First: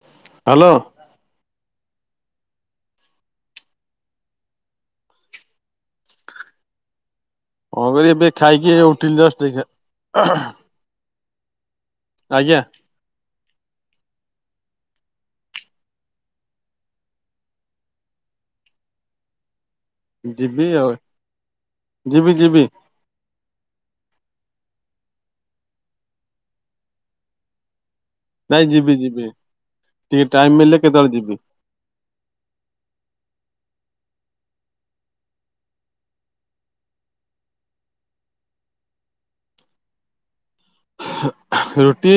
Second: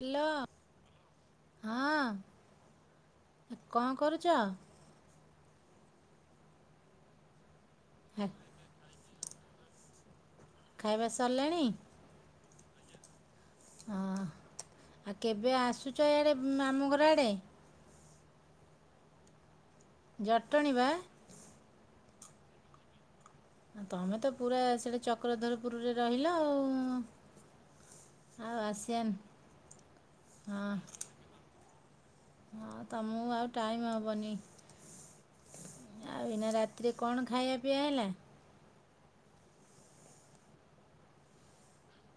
Hello hello ହଁ କଣ କରୁଛ? ହଁଵେ ହେ, ଏବେ ଖାଇକି ଏଁଇ ଉଠିଲି ଜଷ୍ଟ ଏଇଖା। ଖାଇବା ସରିଲାଣି? ଆଜ୍ଞା। ହଁ ଆଉ କେବେ ଆସୁଛ ଏଆଡ଼େ ମାମୁଁଘର ଆଡ଼େ? ଯିବି ଜଟଣୀ ବା ଆଉଁ ଯିବି ଯିବି। ତମେ ତ ପୁରା ସିଏଡେ ଚକ୍ରଧରପୁରରେ ରହିଲ ଆଉଁ। ନାଇଁ ଯିବି ଯିବି ଟିକେ ଟାଇମ ହଁ ମିଳିଲେ କେତେବେଳେ ଯିବି। ହଁ ତମକୁ ଆଉଁ ଟାଇମ୍ ହବନି। ଆଉ ଏଇନା ରାତିରେ କଣ ଖାଇବା ପିଇବା ହେଲା? ରୁଟି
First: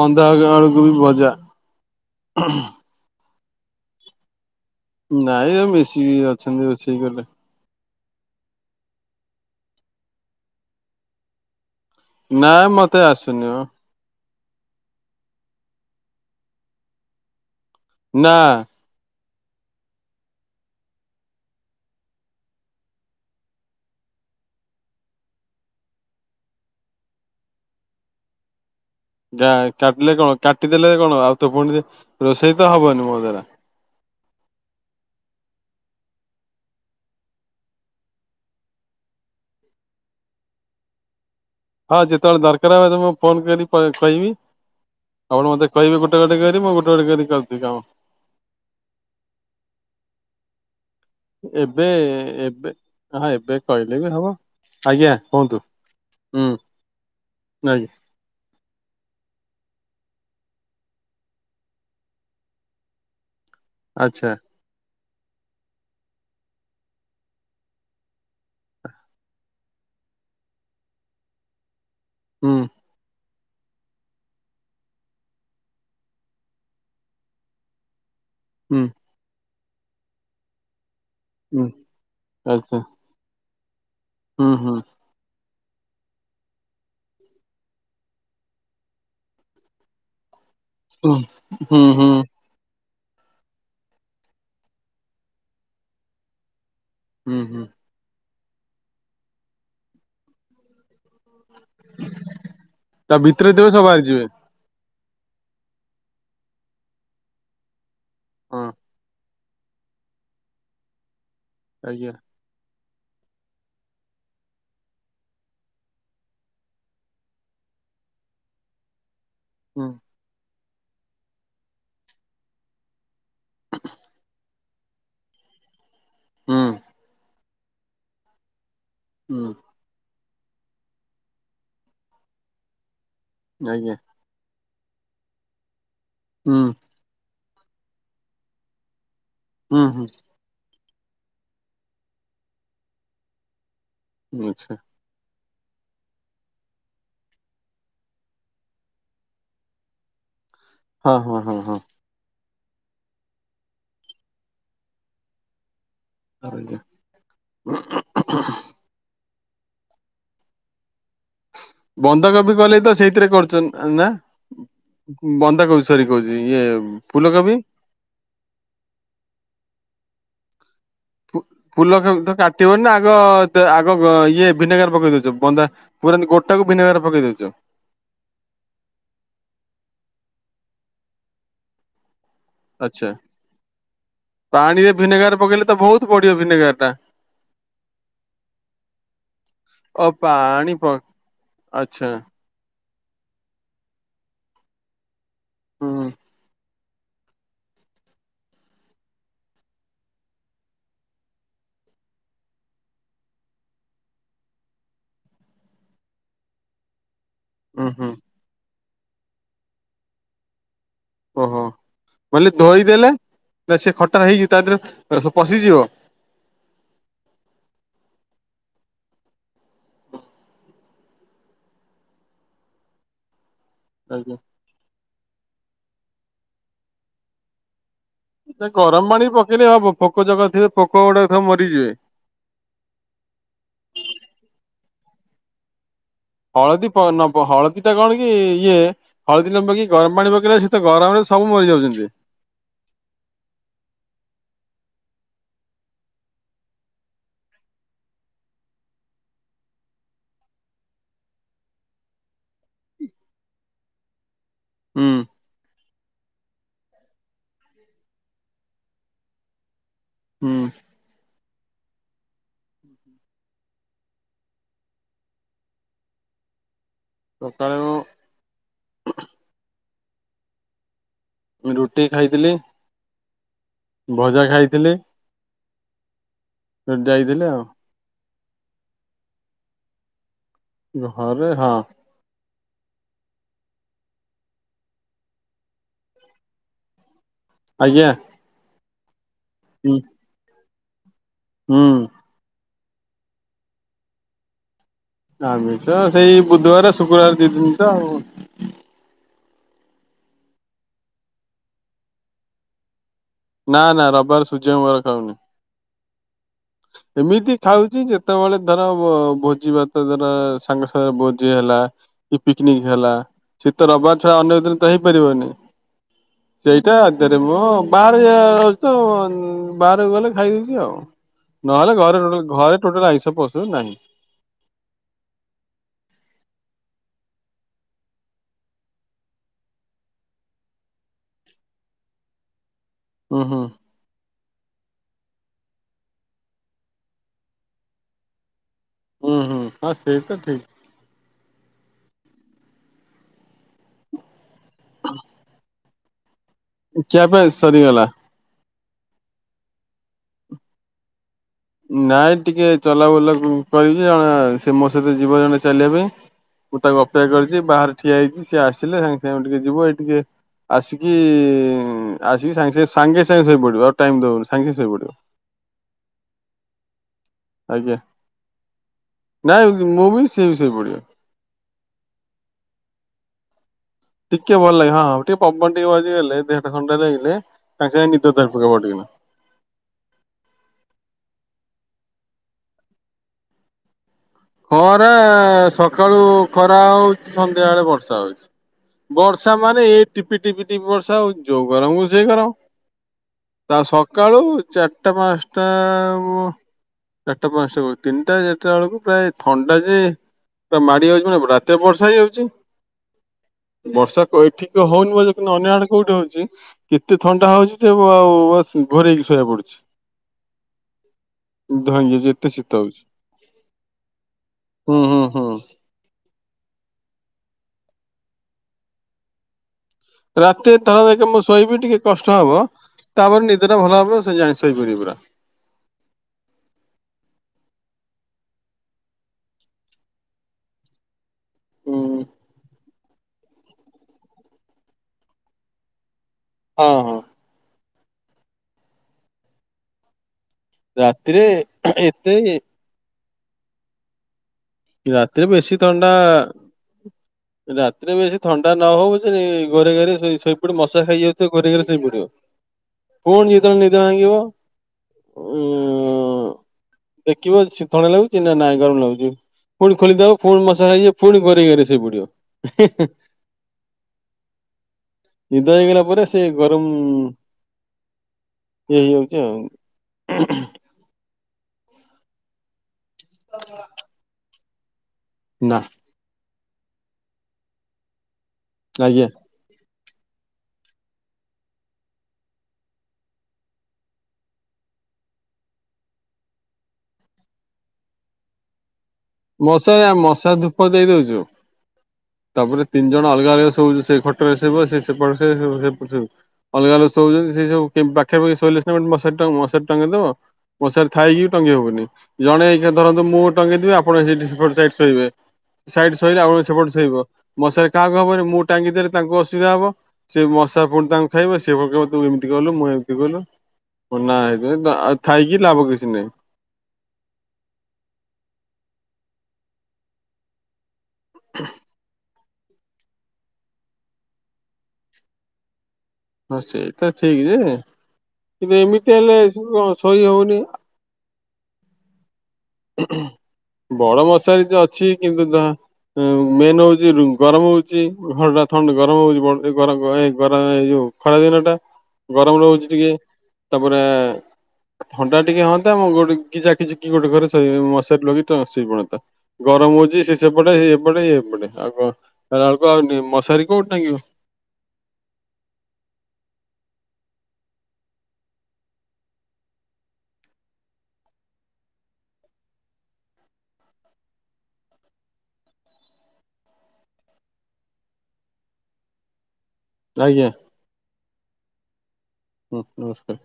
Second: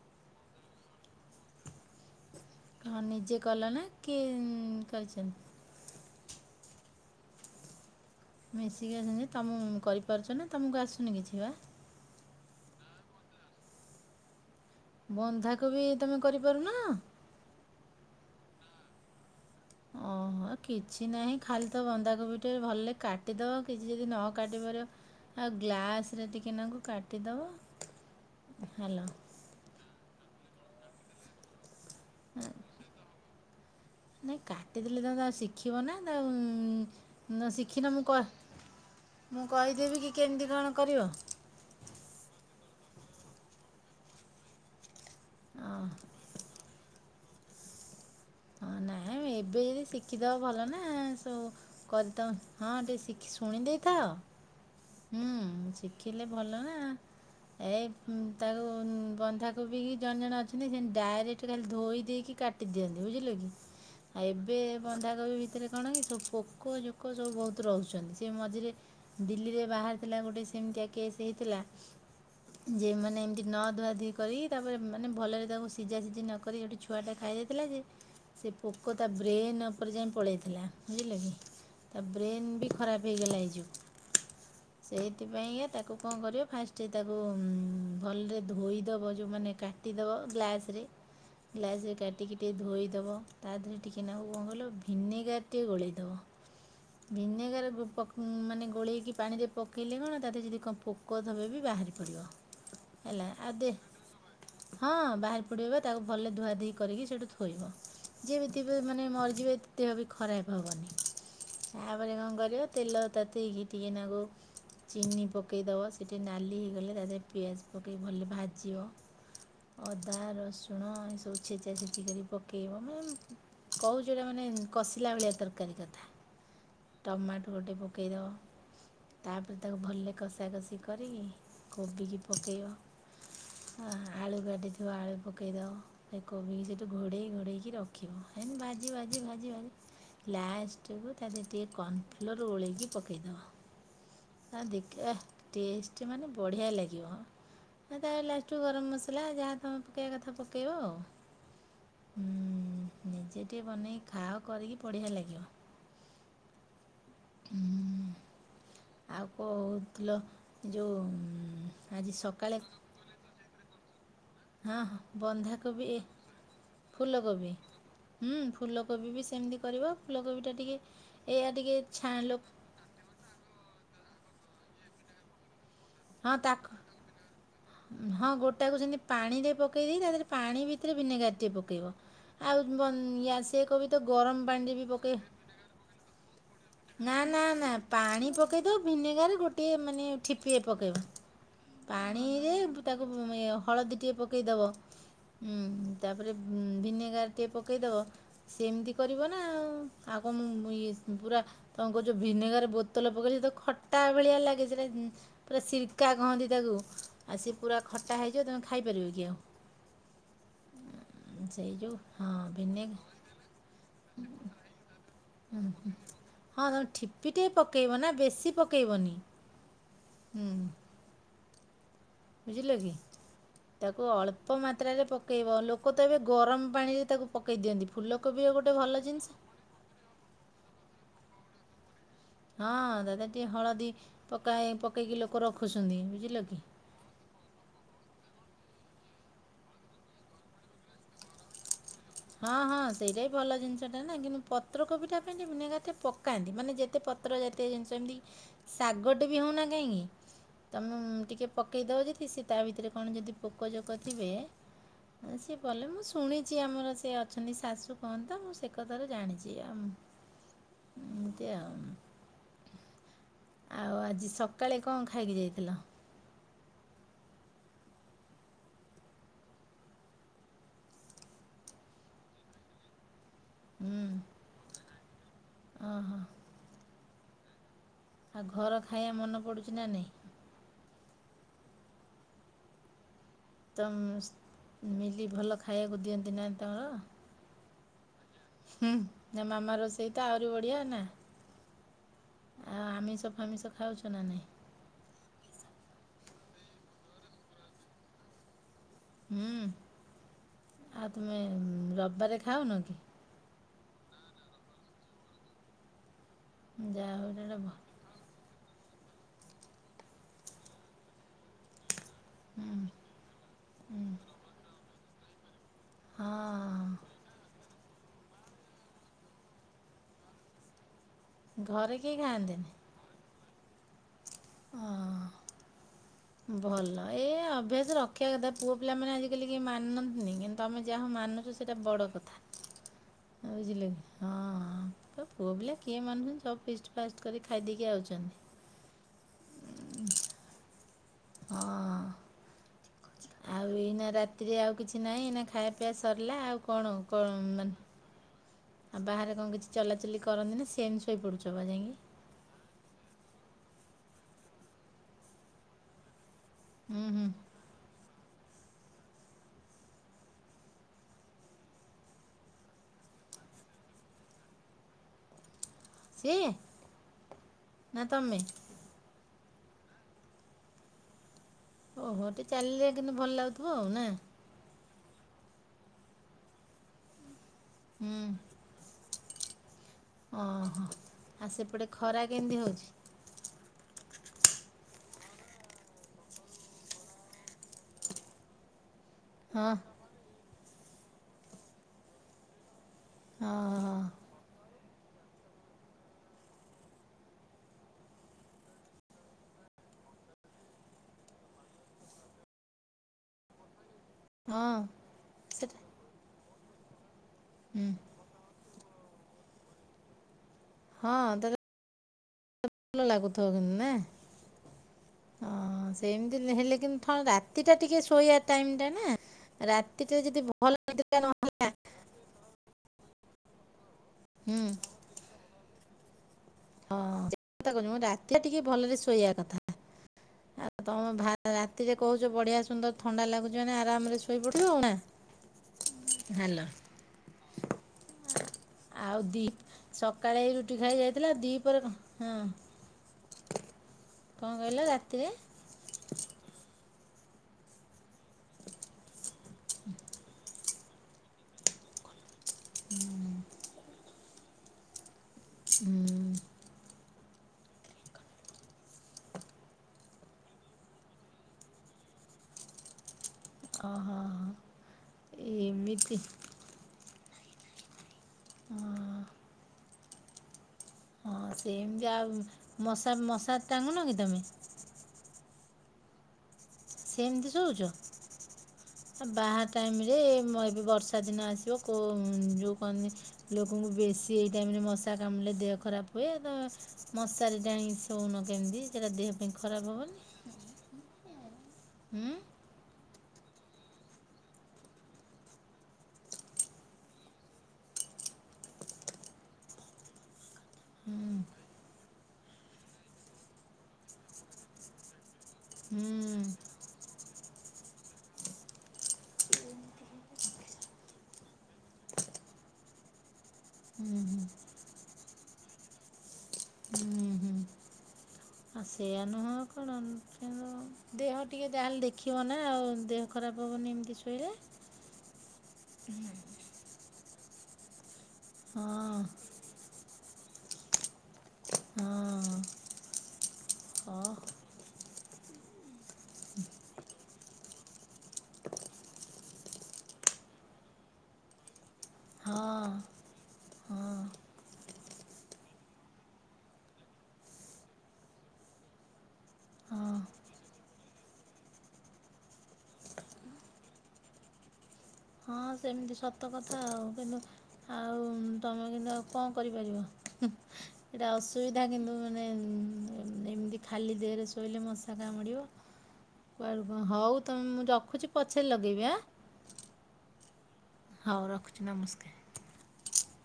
ବନ୍ଧାଆଳୁ କୋବି ଭଜା। ହଁ ନିଜେ କଲ ନାଁ କିଂ ନାଇଁ ଆଉ ମିଶିକି ଅଛନ୍ତି ରୋଷେଇ କଲେ। ମିଶିକି ଅଛନ୍ତି ତମେ କରିପାରୁଛ ନାଁ ତୁମକୁ ଆସୁନି କିଛି ବାଃ। ନା ମତେ ଆସୁନି ମ୍। ବନ୍ଧାକୋବି ତମେ କରିପାରୁନଁ? ନାଁ। ଓଁ କିଛି ନାହିଁ ଖାଲି ତ ବନ୍ଧାକୋବିଟେ ଭଲରେ କାଟିଦେବ କିଛି ଯଦି ନ କାଟି ପାରିବ ଆଉ ଗ୍ଲାସ ରେ ଟିକେ ନାଙ୍କୁ କାଟିଦବା ହେଲା। ଗାଁ କାଟିଲେ କଣ କାଟିଦେଲେ କଣ ଆଉ ତ ପୁଣି ରୋଷେଇ ତ ହବନି ମୋ ଦ୍ଵାରା। ନାଇଁ କାଟିଦେଥିଲି ତ ଆଉ ଶିଖିବ ନା ତା ଶିଖିନ ମୁଁ କ ମୁଁ କହିଦେବି କି କେମିତି କଣ କରିବ? ହଁ ଯେତେବେଳେ ଦରକାର ହବ ତମ ଫୋନ କରି କହିବି। ଆପଣ ମୋତେ ଅଁ, କହିବେ ଗୋଟେ ଗୋଟେ କରି ମୁଁ ଗୋଟେ ଗୋଟେ କରିି କରୁଚି କାମ। ହଁ ନାଇଁ ଏବେ ଯଦି ଶିଖିଦବ ଭଲ ନା। ତ ଏବେ କରିତ ଏବେ ହଁ ଟିକେ ହଁ ଶିଖି ଏବେ ଶୁଣି କହିଲେ ବି ଦେଇଥାଅ। ହବ। ଆଜ୍ଞା ହୁଁ, କୁହନ୍ତୁ ଶିଖିଲେ ହୁଁ ଭଲ ନା। ଏ ଆଜ୍ଞା ହୁଁ ତାକୁ ଉଁ, ବନ୍ଧାକୋବି କି ଜଣେ ଜଣ ଅଛନ୍ତି, ସେ ଡାଇରେକ୍ଟ ଖାଲି ଧୋଇ ଦେଇକି କାଟ ଟି ଦିଅନ୍ତି ବୁଝିଲ କି ଆଚ୍ଛା [inaudible] ବେ ବନ୍ଧାକୋବି ଭିତରେ କଣ କି ସବୁ ପୋକ ଜୋକ ସବୁ ବହୁତ ରହୁଛନ୍ତି, ସେ ମଝିରେ ଦିଲ୍ଲୀରେ ବାହାରିଥିଲା ଗୋଟେ ସେମିତିଆ କେସ୍ ହେଇଥିଲା। ହୁଁ। ଯେ ମାନେ ଏମିତି ନ ଧୁଆ ଧୁଇ କରିକି, ତାପରେ ମାନେ ଭଲରେ ତାକୁ ସିଝା ସିଝି ନକରି ଗୋଟେ ଛୁଆଟା ଖାଇ ଦେଇଥିଲା ଯେ ହ ସେ ହୁଁ ପୋକ ତା ବ୍ରେନ୍ ଉପର ଯାଏଁ ପଳେଇଥିଲା। ବୁଝିଲ କି, ହୁଁ ତା ବ୍ରେନ୍ ବି ଆଚ୍ଛା ଖରାପ ହେଇଗଲା, ହେଇଯିବ। ହୁଁ, ହୁଁ। ସେଇଥିପାଇଁକା ତାକୁ କଣ କରିବ ଫାଷ୍ଟ ତାକୁ ଉଁ, ଭଲରେ ଧୋଇଦବ, ଯୋଉ ମାନେ କା ଟିଦବ ଗ୍ଲାସ୍ ରେ ହୁଁ ଗ୍ଲାସ୍ ରେ ହୁଁ ହୁଁ କାଟିକି ଟିକି ଧୋଇଦବ ତା ଦେହରେ ଟିକିଏ ନାକୁ କଣ କହିଲ ଭିନେଗାର ଟିକେ ଗୋଳେଇଦବ। ହୁଁ ହୁଁ ଭିନେଗାର ବୁ-ପକ-ମାନେ ଗୋଳେଇକି ପାଣିରେ ପକେଇଲେ କଣ ତା ଦେହରେ ଯଦି କଣ ପୋ କ ଥବବି ବାହାରି ପଡ଼ିବ, ତା ହେଲା, ଆ ଭିତରେ ଥିବେ ଦେ ସବୁ ବାହାରି ଯିବେ ହଁ ବାହାରି ପଡ଼ିବ ବା ତାକୁ ଭଲ ଧୁଆଧୁଇ କରିକି ସେଇଠୁ ଥୋଇବ। ଯିଏ ବି ହଁ ଥିବେ ମାନେ ମରିଯିବେ, ଦେହ ବି ଖରାପ ହବନି। ଆଜ୍ଞା ତାପରେ କଣ କରିବ ତେଲ ତତେଇକି ଟିକେ ନାକୁ ଚିନି ପକେଇଦବ, ସିଏ ଟିକେ ନାଲି ହୋଇଗଲେ ତା ଦେହରେ ପିଆଜ ପକେଇ ଭଲ ଭାଜିବ। ହୁଁ ଅଦା ରସୁଣ ଏସବୁ ଛେଚା ଛେଚି କରି ପକେଇବ, ମାନେ ଏମ କହୁଛି ଏଟା ମାନେ କଷିଲା ଭଳିଆ ତରକାରୀ କଥା, ହୁଁ ଟମାଟୋ ଗୋଟେ ପକେଇଦବ। ହୁଁ ତାପରେ ତାକୁ ଭଲ କଷା କଷି କରିକି କୋବିକି ପକେଇବ। ଅ, ଆ, ଆଜ୍ଞା ଆଳୁ କାଟିଥିବ ଆଳୁ ପକେଇଦବ। ସେ କୋବି ହୁଁ କି ସେଇଠି ଘୋଡ଼େଇ ଘୋଡ଼େଇକି ରଖିବ। ଏମତି ଭାଜି ବାଜି ଭାଜି ହୁଁ ହୁଁ ଭାଜି ଲାଷ ଟକୁ ତା ଦେହରେ ଟିକେ କର୍ଣ୍ଣ ଫ୍ଲୋର୍ ଗୋଳେଇକି ପକେଇଦବ। ଆଁ, ଆଚ୍ଛା ଦେଖ ଅ, ଟେଷ୍ଟ ମାନେ ବଢ଼ିଆ ଲାଗିବ ହଁ। ହଁ ତା ଲାଷ୍ଟ କୁ ଗରମ ମସଲା ଯାହା ତୁମେ ପକେଇବା କଥା ପକେଇବ ଆଉ। ହଁ, ହଁ, ହଁ, ହଁ। ହଁ ନିଜେ ଟିକି ବନେଇ ଖାଅ କରିକି ବଢ଼ିଆ ଲାଗିବ। ଆଜ୍ଞା। ହୁଁ। ଆଉ କହୁଥିଲ ଯୋଉ ଉଁ, ବନ୍ଧାକୋବିି କଲେ ତ ସେଇଥିରେ କରୁଛନ୍ ନା? ହଁ ହଁ ବନ୍ଧାକୋବି ବନ୍ଦାକୋବି ଏ ସର କହୁଛି ଇଏ ଫୁଲକୋବି? ହୁଁ ଫୁଲକୋବି ବି ସେମିତି କରିବ ଫୁଲକୋବି ଟା ଟିକେ ଏଇଆ ଟିକେ ଛାଁ ଲ ଟିଉନ ନା ଆଗ ତ ଆଗ ବ-ଅ, ଇଏ ଭିନେଗାର ପକେଇ ଦଉଚ, ବନ୍ଦା ପୁରା ଏମତି ହଁ ଗୋଟା କୁ ତାକୁ ଭିନେଗାର ପକେଇଦଉଚ? ହଁ ଗୋଟାକୁ ସେମିତି ପାଣିରେ ପକେଇକି ତା ଦେହରେ ପାଣି ଭିତରେ ଭିନେଗାର ଟି ପକେଇବ। ଆଉ [unintelligible] ଆଚ୍ଛା ୟା ସେ କବି ତ ଗରମ ପାଣିରେ ବି ପକେଇ ଭିନେଗାର ପକେଇଲେ ତ ବହୁତ ପଡିବ ଭିନେଗାର ଟା ନା, ନା, ନା ପାଣି ପକେଇଦେଇ ଭିନେଗାର ଗୋଟିଏ ମାନେ ଓ ଠିପିଏ ପାଣି ପ ପକେଇବ। ଆଚ୍ଛା। ଏମତି ତାକୁ ଉଁ, ଏହଳଦୀ ଟିକେ ପକେଇଦବ ଉଁ, ହୁଁ ତାପରେ ହୁଁ, ଭିନେଗାର ଟିକେ ପକେଇଦବ। ସେମତି କରିବ ନା ଆଉ ଆଉ କଣ ମୁଁ, ମୁଁ ଇଏ ଉଁ, ପୁରା କଣ କହୁଛ ଭିନେଗାର ବୋତଲ ପକେଇଲେ ତ ଖଟା ଭଳିଆ ଲାଗେ ସେଟା। ହୁଁ, ପୁରା ସିରକା କହନ୍ତି ତାକୁ। ଆ ସେ ପୁରା ହୁଁ ହୁଁ ଖଟା ହେଇଯିବ ତମେ ଖାଇପାରିବ କି ଆଉ। ଓହୋ ସେଇ ଯୋଗୁ ହଁ ଭିନେ ବେଶୀ ଖଟା ହେଇଚି ତା ଦେହରେ ଉଁ ପଶିଯିବ ହୁଁ। ହଁ ତମେ ଠିପି ଟେ ପକେଇବ ନା ବେଶି ପକେଇବନି। ହୁଁ। ବୁଝିଲେ କି। ତାକୁ ଆଜ୍ଞା ଅଳ୍ପ ମାତ୍ରାରେ ପକେଇବ। ଲୋକ ତ ଏବେ ଗରମ ପାଣିରେ ତାକୁ ପକେଇ ଦିଅନ୍ତି। ଫୁଲକୋବି ନା ଗୋଟେ ଭଲ ଗରମ ଜିନିଷ ପାଣି ବି ପକେଇଲେ ହବ। ପୋକ ଜୋକ ଥିବେ ପୋକ ଗୁଡାକ ସବୁ ମରିଯିବେ। ହଁ ତା ଦିହରେ ଟିକେ ହଳଦୀ ପକା ହେଇ ପକେଇକି ଲୋକ ରଖୁସନ୍ତି ବୁଝିଲ କି। ହଳଦୀ ନବ ହଳଦୀ ଟା କଣ କି ଇଏ ହଳଦୀ ନପକେଇକି ଗରମ ପାଣି ପକେଇଲେ ସେ ତ ଗରମ ରେ ସବୁ ମରିଯାଉଛନ୍ତି ସିଏ। ହଁ ହଁ ସେଇଟା ବି ଭଲ ଜିନିଷଟା ନା। କିନ୍ତୁ ପତ୍ରକୋବିଟା ପାଇଁ ଟିକେ ଭିନେଗାର ଟିକେ ପକ୍ ପକାନ୍ତି। ମାନେ ଯେତେ ପତ୍ର ଜାତୀୟ ଜିନିଷ ଏମିତି କି ଶାଗ ଟେ ବି ହେଉନା କାହିଁକି ତମେ ଟିକେ ପକେଇଦବ ଯଦି ସେ ତା ଭିତରେ କଣ ଯଦି ପୋକ ଜୋକ ଥିବେ ହୁଁ ସିଏ ଗଲେ ମୁଁ ଶୁଣିଚି ଆମର ସେ ଅଛନ୍ତି ଶାଶୁ କୁହନ୍ତି ତ ମୁଁ ସେ କଥାରେ ଜାଣିଚି। ଆମ୍ ଉଁ। ଏମତି ଆଉ। ଆଉ ଆଜି ସକାଳେ କଣ ଖାଇକି ଯାଇଥିଲ? ସକାଳେ ମୁଁ ରୁଟି ଖାଇଥିଲି। ହୁଁ ଭଜା ଖାଇଥିଲି। ସେଠୁ ଯାଇଥିଲି ଆଉ। ଆଉ ଘର ଖାଇବା ମନେ ପଡୁଚି ନା ନାଇଁ? ଘରେ ହଁ। ତମ ସ୍ ମିଲି ଭଲ ଖାଇବାକୁ ଦିଅନ୍ତି ନା ତମର? ଆଜ୍ଞା। ହୁଁ, ନା ମାମା ହୁଁ ରୋଷେଇ ତ ଆହୁରି ବଢିଆ ନା। ହୁଁ। ଆଉ ଆମିଷ ଫାମିଷ ଖାଉଚ ନା ନାଇଁ? ଆମିଷ ସେଇ ବୁଧବାର ଶୁକ୍ରବାର ଦି ଦିନ ତ ଆଉ। ହୁଁ। ଆଉ ତୁମେ ରବିବାରେ ଖାଉନ କି? ନା ନା ରବିବାର ସୂର୍ଯ୍ୟଙ୍କ ବାର ଖାଉନି। ଯାହା ହଉ ହେମିତି ଏଇଟା ଗୋଟେ ଭ- ଖାଉଚି ଯେତେବେଳେ ଧର ଭୋଜି ଭା ଧ ମର ସାଙ୍ଗେ ସାଙ୍ଗେ ଭୋଜି ହେଲା, କି ପିକ୍ନିକ୍ ହେଲା, ସେ ତ ରବିବାର ଛଡା ଅନ୍ୟ ଦିନ ତ ହେଇପାରିବନି। ହଁ। ସେଇଟା [unintelligible] ମୁଁ ବାହାରେ ଯଉ ରହୁଚୁ ବାହାରକୁ ଗଲେ ଖାଇଦେଉଚି ଆଉ। ନହେଲେ ଘରେ ଟୋଟାଲ ଘରେ ଟୋଟାଲ ଆଇଁଷ ପସୁ ନାହିଁ। ଅ ହଁ। ଭଲ। ଏ ଅଭ୍ୟାସ ରଖିବା କଥା। ପୁଅ ପିଲାମାନେ ଆଜିକାଲି କେହି ମାନନ୍ତିନି କିନ୍ତୁ ତମେ ଯାହା ହଉ ମାନୁଚ ସେଇଟା ବଡ଼ କଥା। ହୁଁ ହୁଁ ବୁଝିଲ କିି। ହଁଁ। ପ ପୁଅ ପିଲା କିଏ ମାନୁଛନ୍ତି ସବୁ ଫିଷ୍ଟ ଫାଷ୍ଟ କରି ଖାଇଦେଇକି ଆଉଛନ୍ତି। ହୁଁ ହୁଁ। ହଁ ସେଇ ତ ଠିକ୍। ହଁ। ଆଉ ଏଇନା ରାତିରେ ଆଉ କିଛି ନାହିଁ ନା ଖାଇବା ପିଇବା ସରିଲା ଆଉ କଣ ଖିଆ କଣ ପିଆ ମାନେ ସରିଗଲା। ଆଉ ବାହାରେ କଣ କିଛି ଚଲାଚଲି କରନ୍ତି ନା ସେମ୍ ଶୋଇପଡୁଚ ବା ଯାଇକି? ନାଇଁ ଟିକେ ଚଲାବୁଲା କରିବି ଯେ ଜଣେ ସେ ମୋ ସହିତ ଯିବ ଜଣେ ଚାଲିବା ପାଇଁ। ମୁଁ ତାକୁ ହୁଁ ହୁଁ ଅପେକ୍ଷା କରିଚି ବାହାରେ ଠିଆ ହେଇଚି ସିଏ ଆସିଲେ ସାଙ୍ଗେ ସାଙ୍ଗେ ଟିକେ ଯିବୁ ଏଇ ଟିକେ ଆସିକି ଆସିକି ସାଙ୍ଗେ ସାଙ୍ଗେ ସାଙ୍ଗେ ଶୋଇ ପଡ଼ିବ ଆଉ ଟାଇମ ଦବନି ସାଙ୍ଗେ ସାଙ୍ଗେ ଶୋଇପଡ଼ିବ। ସେ ଆଜ୍ଞା ନାଇଁ ମୁଁ ବି ସେ ବି ସୋଇ ପଡିବ। ଓହୋ ଟିକେ ଚାଲିଲେ କିନ୍ତୁ ଭଲ ଲାଗୁଥିବ ଆଉ ନା? ଟିକେ ଭଲ ଲାଗେ ହଁ ହଉ ଟିକେ ପବନ ଟିକେ ବାଜିଗଲେ ଗଲେ ଦୋ ଖଣ୍ଡେ ଲାଗିଲେ ତାଙ୍କ ସାଙ୍ଗେ ସାଙ୍ଗେ ହୁଁ ନିଦ ଧରିପକେଇବ ଟିକେ [inaudible] ଓହୋ ଆଉ ସେପଟେ ଖରା କେମିତି ହଉଛି? ଖରା ସକାଳୁ ଖରା ହଉଛି ସନ୍ଧ୍ୟା ବେଳେ ବର୍ଷା ହଉଛି। ବର୍ଷା ହଁ ମାନେ ଏଇ ଟିପି ଟିପି ଟିପି ବର୍ଷା ହଉ ଯୋଉ ଗରମ କୁ ସେଇ ଗରମ। ହଁ। ଆଉ ହଁ ସକାଳୁ ଚାରିଟା ପାଞ୍ଚଟା ଉଁ ଚାରଟ ପାଞ୍ଚକୁ ତିନିଟା ଚାରିଟା ବେଳକୁ ପ୍ରାୟ ଥଣ୍ଡା ଯେ ପୁରା ମାଡି ଯାଉଛି ମ ରାତିରେ ବର୍ଷା ହେଇଯାଉଛି ବର୍ଷା ହଁ ଏଠିକ ହଉନି କିନ୍ତୁ ଅନ୍ୟ ସେଟା ଆଡେ କୋଉଠି ହଉଛି କେତେ ଥଣ୍ଡା ହଉଛି ହୁଁ ଯେ ଆଉ ଘରେକି ଶୋଇବାକୁ ପଡୁଛି। ହଁ ତ ଧଯ ଯେ ଭଲ ଲାଗୁଥିବ କିନ୍ତୁ ହୁଁ ହୁଁ ନା ହୁଁ ହଁ ସେମିତି ହଲେ କିନ୍ତୁ ଥଣ ରା ରାତି ଟା ଟିକେ ଶୋଇବା ଟାଇମ ଟା ନା? ରାତି୍ ଯଦି ରାତି ଭଲ ଥର ନିଦଟା ଦେକ ମୁଁ ନହେଲା ଶୋଇବି ଟିକେ କଷ୍ଟ ହବ ତାପରେ ନିଦ ଟା ଭଲ ହବ ସେ ଜା ହୁଁ ଶୋଇଯିବି ପୁରା। ହଁ କଥା କହୁ ମୁ ରାତିଟା ଟିକେ ଭଲରେ ଶୋଇବା କଥା ଆଉ ତମେ ରାତିରେ ହୁଁ କହୁଛ ବଢିଆ ସୁନ୍ଦର ଥଣ୍ଡା ଲାଗୁଛି ମାନେ ଆରାମରେ ଶୋଇପଡ଼ିବ ଆଉ ନା ହ୍ୟାଲୋ। ହଁ ହଁ। ଆଉ ଦି ସକାଳେ ରୁଟି ଖାଇ ଯାଇଥିଲା ରାତିରେ ଦିପ ହଁ। ଏତେ କଣ କହିଲ ରା ରାତିରେ ବେଶୀ ଥଣ୍ଡା ରାତିରେ ବେଶୀ ଥଣ୍ଡା ନହଉ। ଘରେଇ ଘେରେଇ ସେଇପଡି ମଶା ଖାଇଯାଉଛି ଘରେ ଘରେ ସେଇପୁଡିବ ପୁଣି ଯେତେବେଳେ ନିଦ ଭାଙ୍ଗିବ ଉଁ ଦେଖିବ ଶୀତଳ ଲାଗୁଛି ନା ନାଇଁ ଗରମ ଲାଗୁଛି। ପୁଣି ଖୋଲିଦବ ପୁଣି ମଶା ହେଇଯିବ ପୁଣି ଘରେଇଘାରେଇକି ସୋଇପଡିବ ହେ ହେ। ହଁ ହଁ। ନିଦ ହେଇଗଲା ପରେ ସେ ଗରମ ହଁ ଏଇ ହୋଉଛି ଆଉ ହୁଁ ହୁଁ। ହଁ ସେମ ଆଉ ମଶା ମଶା ଟାଙ୍ଗୁନ କି ତମେ? ନାଁ। ସେମିତି ଆଜ୍ଞା ଶୋଉଚ ବା ଟାଇମ୍ ରେ ଏବେ ବର୍ଷା ଦିନ ଆସିବ କୋଉ ଯେଉଁ କହନ୍ତି ଲୋକଙ୍କୁ ବେଶୀ ଏଇ ଟାଇମ ରେ ମଶା କାମୁଡିଲେ ଦେହ ଖରାପ ହୁଏ ତମେ ମଶାରୀ ଟାଣି ଶଉନ କେମିତି ସେଟା ଦେହ ପାଇଁ ଖରାପ ମଶାରୀ ହବନି। ମଶା ଧୂପ ଦେଇ ଦଉଛୁ। ହୁଁ। ତାପରେ ତିନି ଜଣ ଅଲଗା ଅଲଗା ଶୋଉ ସେଇ ଖଟରେ ଶୋଇବ ସେ ସେପଟେ [unintelligible] ଅଲଗା ଅଲଗା ଶ ହଉଛନ୍ତି ସେ ସବୁ ପାଖାପାଖି ଶୋଇଲେ ସିନାମସାରିଟାକୁ ମଶାରୀ ଟଙ୍ଗେଇ ଦେବ। ମଶାରୀ ଥାଇକି ଟଙ୍ଗେଇ ହବନି ଜଣେ ଧରନ୍ତୁ ମୁଁ ଟଙ୍ଗେଇଥିବି ଆପଣ ଆପଣ ସେଇଠି ସେପଟ ସାଇଟି ଶୋଇବେ। ହୁଁ ସାଇଟି ସୋଇଲେ ହୁଁ ଆଉ ସେପଟ ସୋଇିବ ମଶାରୀ କାହାକୁ ହବନି ମୁଁ ଟାଙ୍କି ଦେଲେ ତାଙ୍କୁ ଅସୁବିଧା ହବ ସେ ମଶା ପୁଣି ତାଙ୍କୁ ଖାଇବ ସେ ପକେଇବ ତୁ ଏମିତି କହିଲୁ ମୁଁ ଏମିତି କହିଲୁ। ହୁଁ ନାଇଁଯେ ଆଉ ଥାଇ କି ଲାଭ କିଛି ନାହିଁ। ହୁଁ ହୁଁ। ଆଉ ସେଇୟା ନୁହଁ କଣ କିନ୍ତୁ ଦେହ ଟିକେ ଯାହାହେଲେ ଦେଖିବନା। ନା ଆଉ ଦେହ ଖରାପ ହେବନି ଏମିତି ଶୋଇଲେ। ହଁ ସେଇଟା ଠିକ୍ ଯେ କିନ୍ତୁ ଏମିତି ହଁ ହେଲେ ସେ କଣ ଶୋଇ ହଉନି। ହଁ। ହ ବଳ ବଶାରୀ ତ ଅଛି କିନ୍ତୁ ତା ମେନ୍ ହଉଛି ଗରମ ହଉଛି ଘରଟା ଥଣ୍ଡା ଗରମ ହଉଛି ଗର ଗର ଏ ଯୋଉ ଖରାଦିନ ଟା ହଁ ଗରମ ରହୁଛି ଟିକେ ତାପରେ ହଁ ଥଣ୍ଡା ଟିକେ ହଅନ୍ତା ମୁଁ ଗୋଟେ ଜାକିଜୁକି ଗୋଟେ ଘରେ ଶୋଇ ମଶାରି ଲଗେଇକି ତ ଶୋଇ ପଡନ୍ତା। ଗରମ ହଁ। ହଉଛି ସେ ସେପଟେ ସେ ଏପଟେ ଏପଟେ ଆଉ କ ହେଲା ବେଳକୁ ଆଉ ମଶାରୀ କୋଉଠି ଟାଙ୍ଗିବ? ହଁ ସେମିତି ସତ କଥା ଆଉ କିନ୍ତୁ ଆଉ ତମେ କିନ୍ତୁ ଆଉ କଣ କରିପାରିବ? ସେଟା ଅସୁବିଧା କିନ୍ତୁ ମାନେ ଏମିତି ଖାଲି ଦେହରେ ଶୋଇଲେ ମଶା କାମୁଡ଼ିବ। କୁଆଡ଼େ କଣ ହଉ ତମେ ମୁଁ ରଖୁଛି ପଛରେ ଲଗେଇବି ଆଁ? ଆଜ୍ଞା। ହଉ ରଖୁଛି ନମସ୍କାର। ଉ ନମସ୍କାର।